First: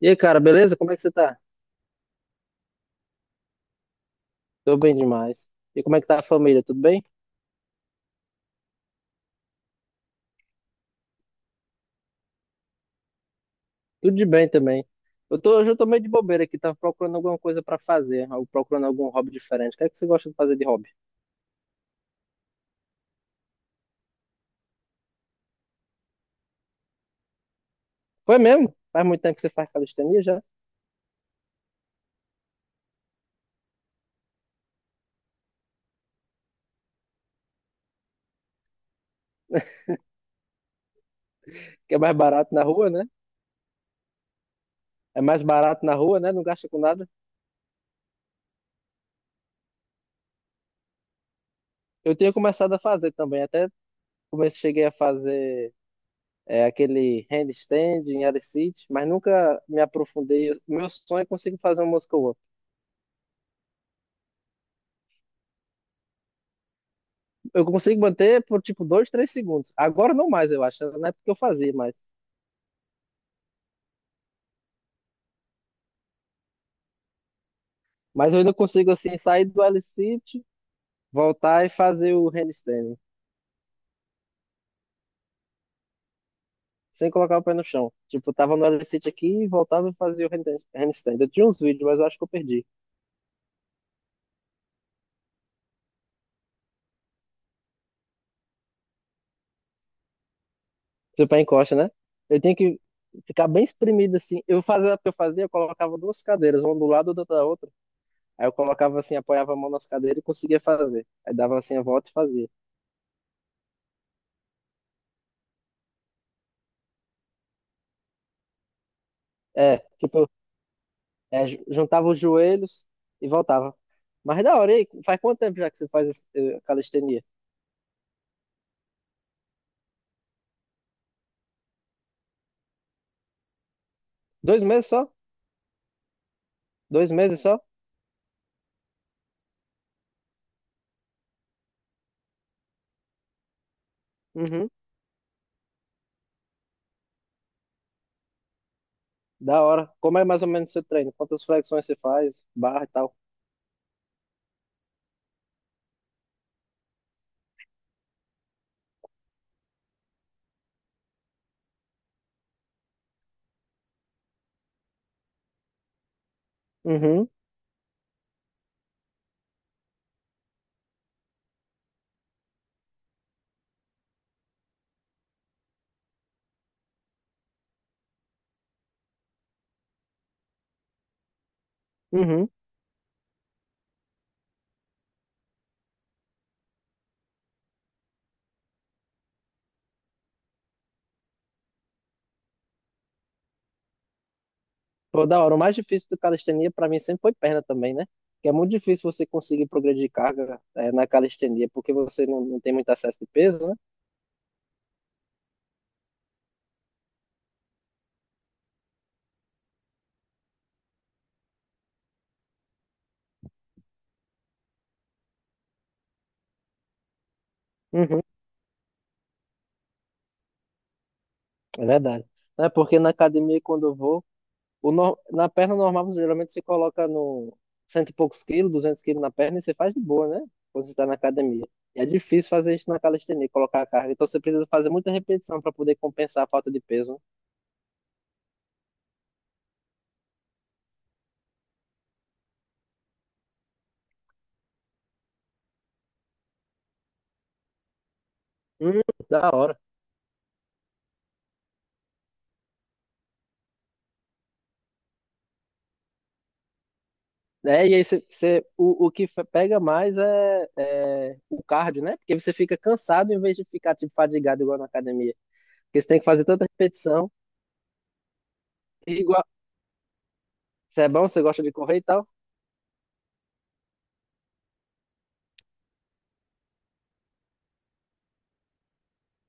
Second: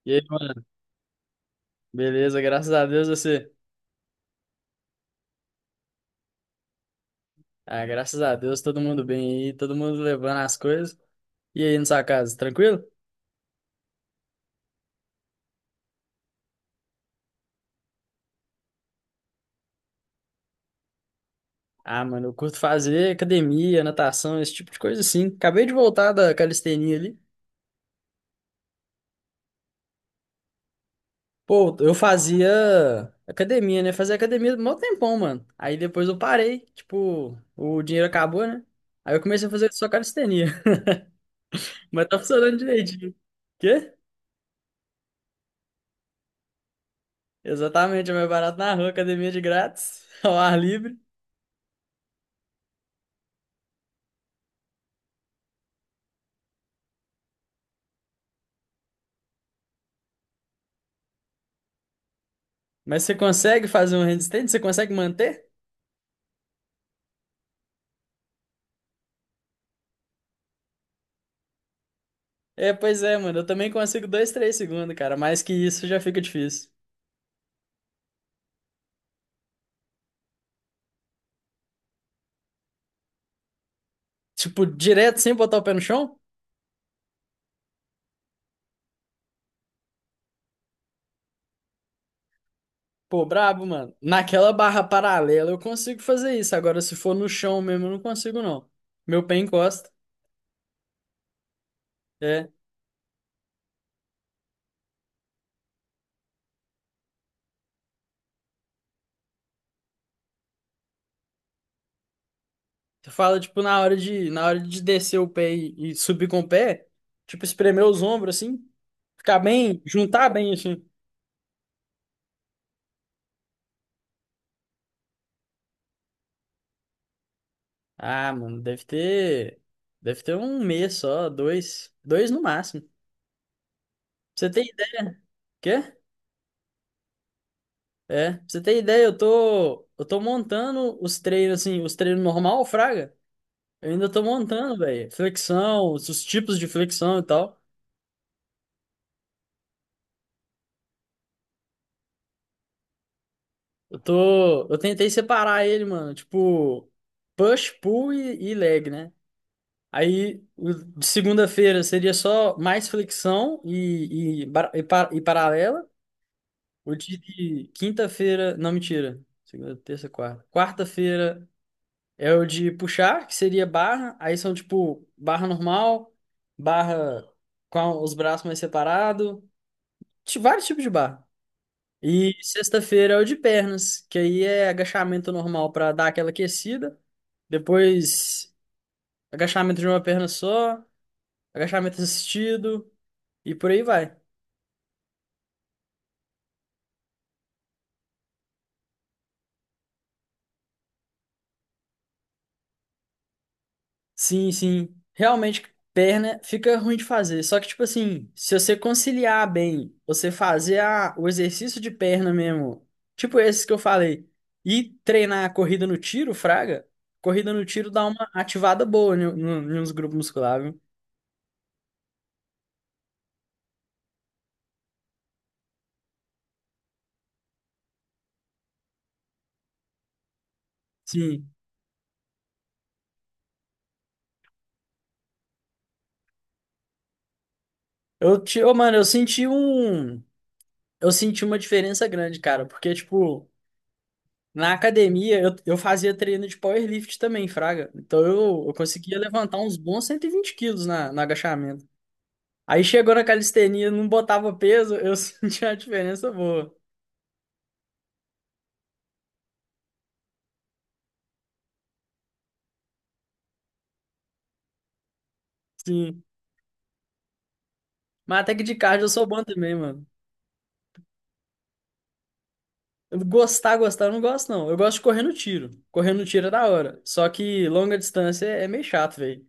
E E aí, aí, cara, mano? beleza? Como é que você tá? Beleza, graças a Deus você. Tô bem demais. E como é que tá a família? Tudo bem? Ah, graças a Deus, todo mundo bem aí, todo mundo levando as coisas. E aí, na sua casa, tranquilo? Tudo de bem também. Hoje eu tô meio de bobeira aqui, tava procurando alguma coisa pra fazer, ou procurando algum hobby diferente. O que é que você gosta de fazer de hobby? Ah, mano, eu curto fazer academia, natação, esse tipo de coisa assim. Acabei de voltar da calistenia ali. Foi mesmo? Faz muito tempo que você faz calistenia já, Pô, eu fazia academia, né? Fazia academia mó tempão, mano. Aí depois eu parei, tipo, o dinheiro acabou, né? Aí eu comecei a fazer só calistenia. que é Mas mais tá barato funcionando na rua, né? direitinho. Quê? É mais barato na rua, né? Não gasta com nada. Exatamente, é mais barato na rua, academia de grátis, ao ar livre. Eu tinha começado a fazer também, até comecei, cheguei a fazer aquele handstand em área sit, mas nunca me aprofundei. Meu sonho é conseguir fazer um muscle. Mas você consegue fazer um handstand? Você consegue manter? Eu consigo manter por tipo 2, 3 segundos. Agora não mais, eu acho. Na época eu fazia mais. É, pois é, mano. Eu também consigo dois, três segundos, cara. Mais que isso já fica difícil. Mas eu ainda consigo assim sair do L-sit, voltar e fazer o handstand, Tipo, direto sem botar o pé no chão? sem colocar o pé no chão. Tipo, eu tava no L-sit aqui, voltava e fazia o handstand. Eu tinha uns vídeos, mas eu acho que eu perdi. Pô, brabo, mano. Naquela barra paralela eu consigo fazer isso. Agora, se for no chão mesmo, eu não consigo, não. Meu pé encosta. Se o pé encosta, né? Eu É. tinha que ficar bem espremido assim. Eu fazia o que eu fazia, eu colocava duas cadeiras, uma do lado e outra da outra. Aí eu colocava assim, apoiava a mão nas cadeiras e conseguia fazer. Aí dava assim a volta e fazia. Você fala, tipo, na hora de descer o pé e subir com o pé, tipo, espremer os ombros assim, ficar É, bem, tipo, juntar bem assim. Juntava os joelhos e voltava. Mas é da hora, e aí, faz quanto tempo já que você faz calistenia? Ah, mano, deve ter. Deve ter um mês só, dois. Dois no máximo. Pra você Dois tem meses ideia? só? Quê? 2 meses só? É, pra você tem ideia, eu tô montando os treinos, assim, os treinos normal, fraga. Eu ainda tô Uhum. montando, velho. Flexão, os tipos de flexão e tal. Da hora. Como é mais ou menos o seu treino? Quantas flexões você faz? Barra e tal? Eu tentei separar ele, mano. Tipo, push, pull e leg, né? De segunda-feira seria só mais flexão e paralela. O dia Uhum. de quinta-feira, não, mentira. Segunda, terça, quarta. Quarta-feira é o de puxar, que seria barra. Aí são tipo barra normal, barra com os braços mais separados, vários tipos de barra. E Uhum. sexta-feira é o de pernas, que aí é agachamento normal para dar aquela aquecida. Depois, agachamento de uma perna só, agachamento assistido e por aí vai. Pô, da hora. O mais difícil do calistenia pra mim sempre foi perna também, né? Que é muito difícil você conseguir progredir carga na calistenia, porque você não tem muito acesso de peso, né? Sim, sim. Realmente, perna fica ruim de fazer. Só que, tipo assim, se você conciliar bem, você fazer o exercício de perna mesmo, tipo esses que eu falei, e treinar a corrida no tiro, fraga, corrida no tiro dá Uhum. uma ativada boa no, no, nos grupos musculares, viu? É verdade. É porque na academia, quando eu vou, O nor- na perna normal, você geralmente você coloca no cento e poucos quilos, 200 quilos na perna e você faz de boa, né? Quando você está na Sim. academia. E é difícil fazer isso na calistenia, colocar a carga. Então você precisa fazer muita repetição para poder compensar a falta de peso, né? Ô, mano, eu senti um. Eu senti uma diferença grande, cara, porque, tipo, na academia eu fazia treino de powerlift também, fraga. Então eu Hum, conseguia da levantar uns hora. bons 120 quilos no agachamento. Aí chegou na calistenia, não botava peso, eu sentia a diferença boa. É, e aí pega mais é o cardio, né? Porque você fica cansado em vez de ficar tipo, fadigado igual na academia. Porque você tem Sim. que fazer tanta repetição. Mas até que de cardio eu E, sou bom igual, também, mano. você é bom, você gosta de correr e tal. Eu gostar, gostar, eu não gosto, não. Eu gosto de correr no tiro. Correr no tiro é da hora. Só que longa distância é meio chato, velho.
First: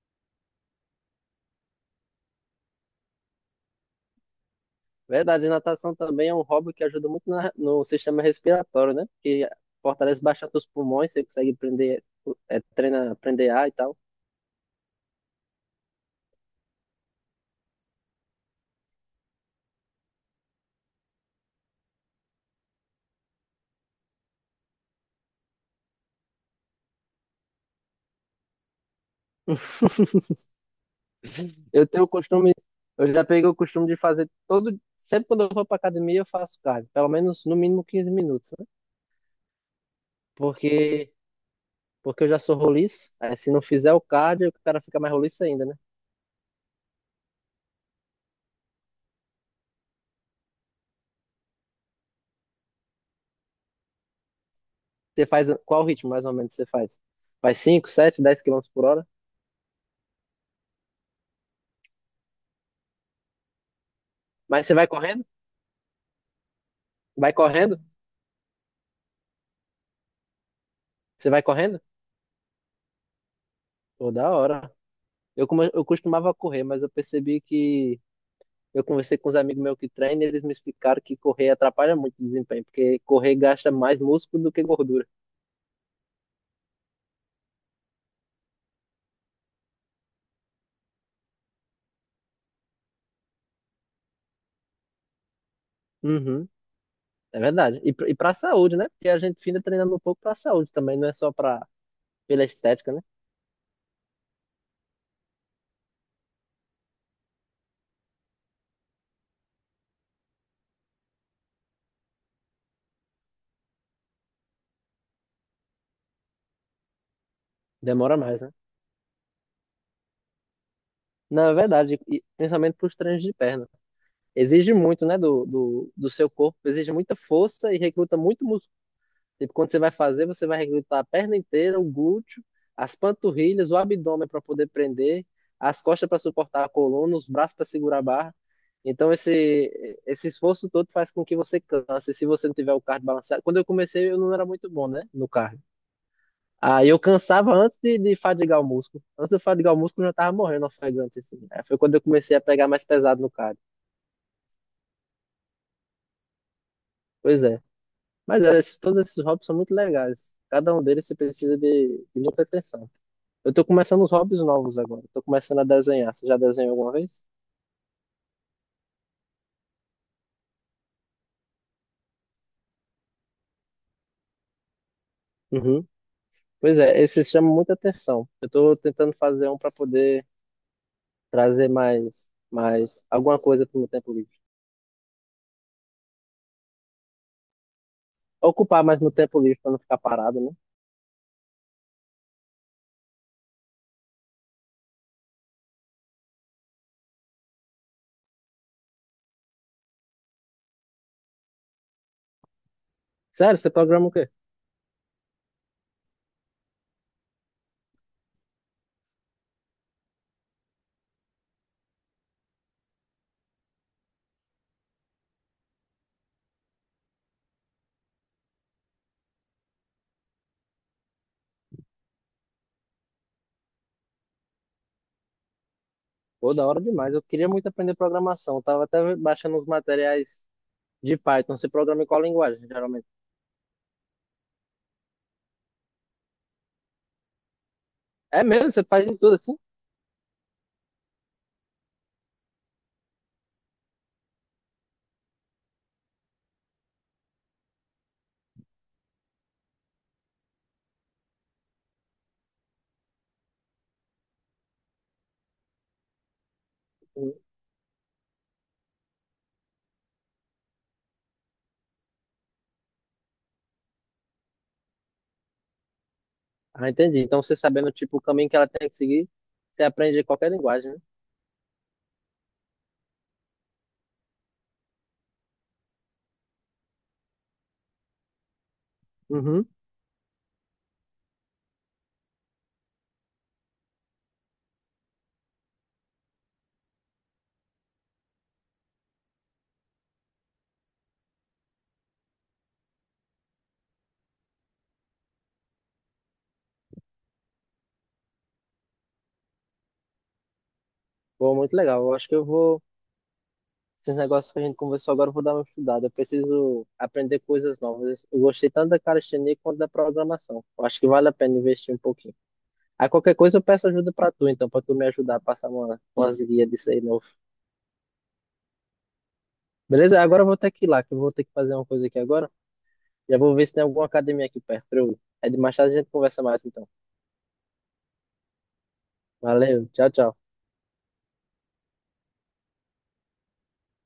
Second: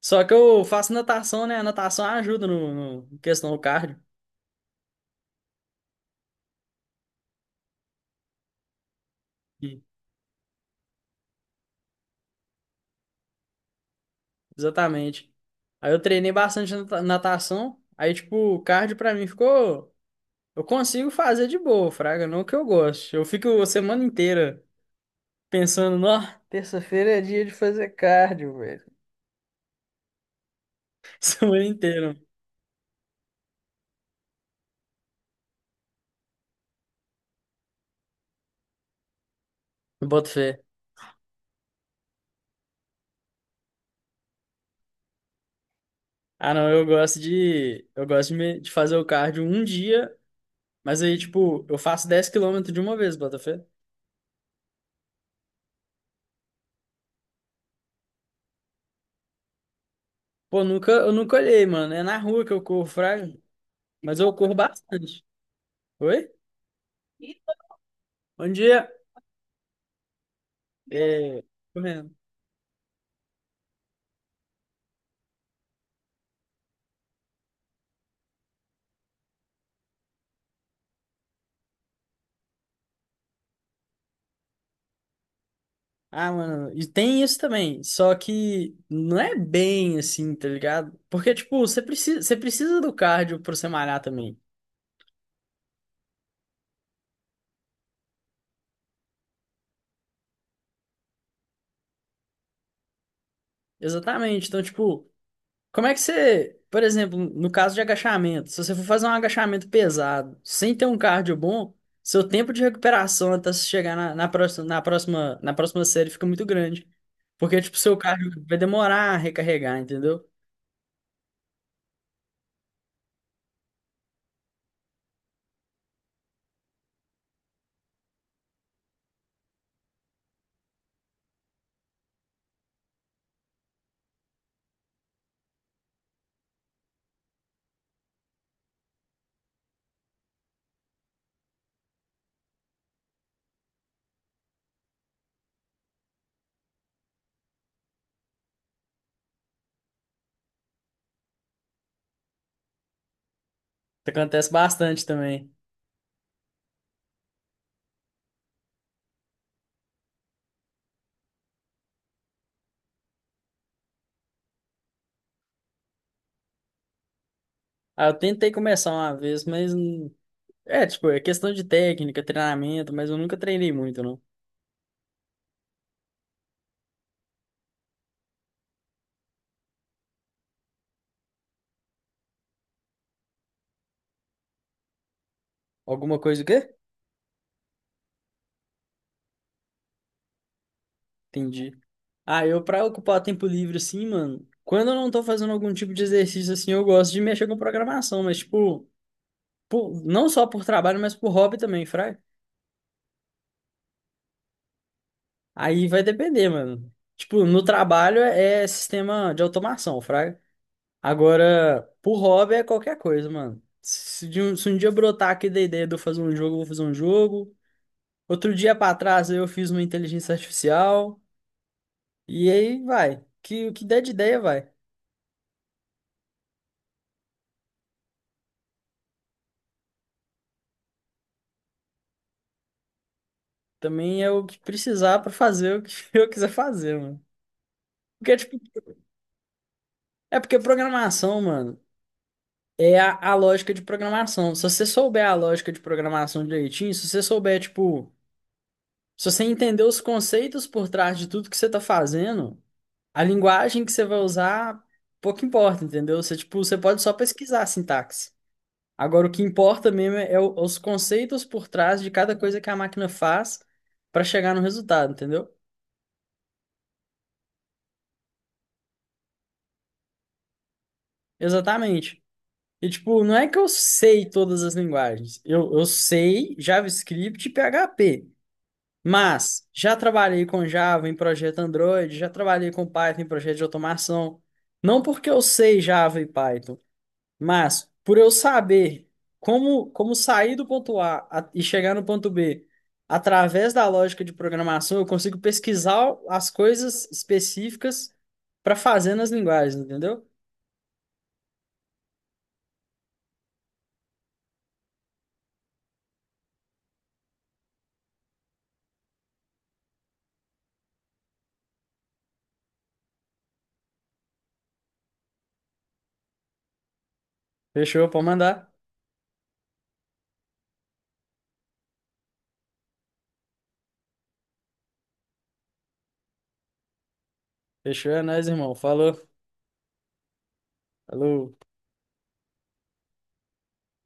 Só que eu faço natação, né? A natação ajuda no questão do cardio. Verdade, natação também é um hobby que ajuda muito no sistema respiratório, né? Porque Sim. fortalece bastante os pulmões, você consegue prender, é, treina, prender ar e tal. Exatamente. Aí eu treinei bastante natação. Aí, tipo, o cardio pra mim ficou. Eu consigo fazer de boa, fraga. Não que eu goste. Eu fico a semana inteira pensando, ó, terça-feira é dia de fazer cardio, velho. Semana Eu tenho o inteira. costume, eu já peguei o costume de fazer sempre quando eu vou pra academia eu faço cardio, pelo menos no mínimo 15 minutos, né? Eu boto fé. Porque, porque eu já sou roliço, aí se não fizer o cardio, o cara fica mais roliço ainda, né? Ah, não, Eu gosto de fazer o cardio um dia, mas aí, tipo, eu faço 10 km de uma vez, bota fé. Você faz, qual ritmo mais ou menos você faz? Faz 5, 7, 10 quilômetros por hora? Pô, nunca, eu nunca olhei, mano. É na rua que eu corro, fraco, mas eu corro Mas você vai bastante. correndo? Oi? Vai correndo? Bom dia. Você vai É, correndo? correndo. Pô, da hora. Eu costumava correr, mas eu percebi que eu conversei com os amigos meus que treinam e eles me explicaram que correr atrapalha muito o desempenho, porque correr gasta mais músculo do que gordura. Ah, mano, e tem isso também, só que não é bem assim, tá ligado? Porque, tipo, você precisa do cardio pra você malhar também. Uhum, é verdade. E, e para a saúde, né? Porque a gente fica treinando um pouco para a saúde também, não é só para pela estética, né? Exatamente. Então, tipo, como é que você, por exemplo, no caso de agachamento, se você for fazer um agachamento pesado, sem ter um cardio bom, seu tempo de recuperação até você chegar na próxima série fica muito grande. Porque, tipo, seu Demora cardio mais, né? vai demorar a recarregar, entendeu? Não, é verdade, e principalmente para os treinos de perna. Exige muito, né, do seu corpo, exige muita força e recruta muito. Tipo, quando você vai fazer, você vai recrutar a perna inteira, o glúteo, as panturrilhas, o abdômen para poder prender, as costas para suportar a coluna, os braços para segurar a barra. Então, esse esforço todo faz com que você canse. Se você não tiver o cardio balanceado. Quando eu comecei, eu não era muito bom, né? No cardio. Aí eu cansava antes de fadigar o músculo. Antes de eu fadigar o músculo, eu já tava morrendo ofegante, assim. Aí foi quando eu comecei a pegar mais pesado no cardio. Isso acontece bastante também. Pois é. Mas olha, todos esses hobbies são muito legais. Cada um deles você precisa de muita atenção. Eu tô começando os hobbies novos agora. Tô começando a desenhar. Você já desenhou alguma vez? Ah, eu tentei começar uma vez, é, tipo, é questão de técnica, treinamento, mas eu nunca treinei muito, não. Uhum. Pois é, esse chama muita atenção. Eu tô tentando fazer um para poder trazer mais alguma coisa pro meu tempo livre. Alguma coisa o quê? Ocupar mais meu tempo livre para não ficar parado, né? Entendi. Ah, eu pra ocupar tempo livre assim, mano, quando eu não tô fazendo algum tipo de exercício assim, eu gosto de mexer com programação, mas tipo, não só por trabalho, mas por hobby também, fraga. Sério, você programa o quê? Aí vai depender, mano. Tipo, no trabalho é sistema de automação, fraga. Agora, por hobby é qualquer coisa, mano. Se um dia brotar aqui da ideia de eu fazer um jogo, eu vou fazer um jogo. Outro dia pra trás eu fiz uma inteligência artificial. E aí vai. O que der de ideia vai. Pô, da hora demais. Eu queria muito aprender programação. Eu tava até baixando os materiais de Python. Você programa em qual linguagem, geralmente? Também é o que precisar pra fazer o que eu quiser fazer, mano. Porque, É tipo, mesmo? Você faz de tudo assim? Porque programação, mano, é a lógica de programação. Se você souber a lógica de programação direitinho, se você souber, tipo, se você entender os conceitos por trás de tudo que você tá fazendo, a linguagem que você vai usar, pouco importa, entendeu? Você, tipo, você pode só pesquisar a sintaxe. Agora, o que importa mesmo é os conceitos por trás de cada coisa que a máquina faz pra chegar no resultado, entendeu? Ah, entendi. Então, você sabendo, tipo, o caminho que ela tem que seguir, você aprende qualquer linguagem, né? Exatamente. E, tipo, não é que eu sei todas as linguagens. Eu sei JavaScript e PHP. Mas Uhum. já trabalhei com Java em projeto Android, já trabalhei com Python em projeto de automação. Não porque eu sei Java e Python, mas por eu saber como sair do ponto A e chegar no ponto B através da lógica de programação, eu consigo pesquisar as coisas específicas para fazer nas linguagens, entendeu? Pô, muito legal. Eu acho que eu vou. Esses negócios que a gente conversou agora, eu vou dar uma estudada. Eu preciso aprender coisas novas. Eu gostei tanto da calistenia quanto da programação. Eu acho que vale a pena investir um pouquinho. Aí qualquer coisa eu peço ajuda pra tu, então, pra tu me ajudar a passar umas guias disso aí novo. Fechou, pode mandar. Beleza? Agora eu vou ter que ir lá, que eu vou ter que fazer uma coisa aqui agora. Já vou ver se tem alguma academia aqui perto pra eu ir. É, de mais tarde a gente conversa mais, então. Fechou, é nóis, irmão. Falou. Valeu, tchau, tchau. Alô?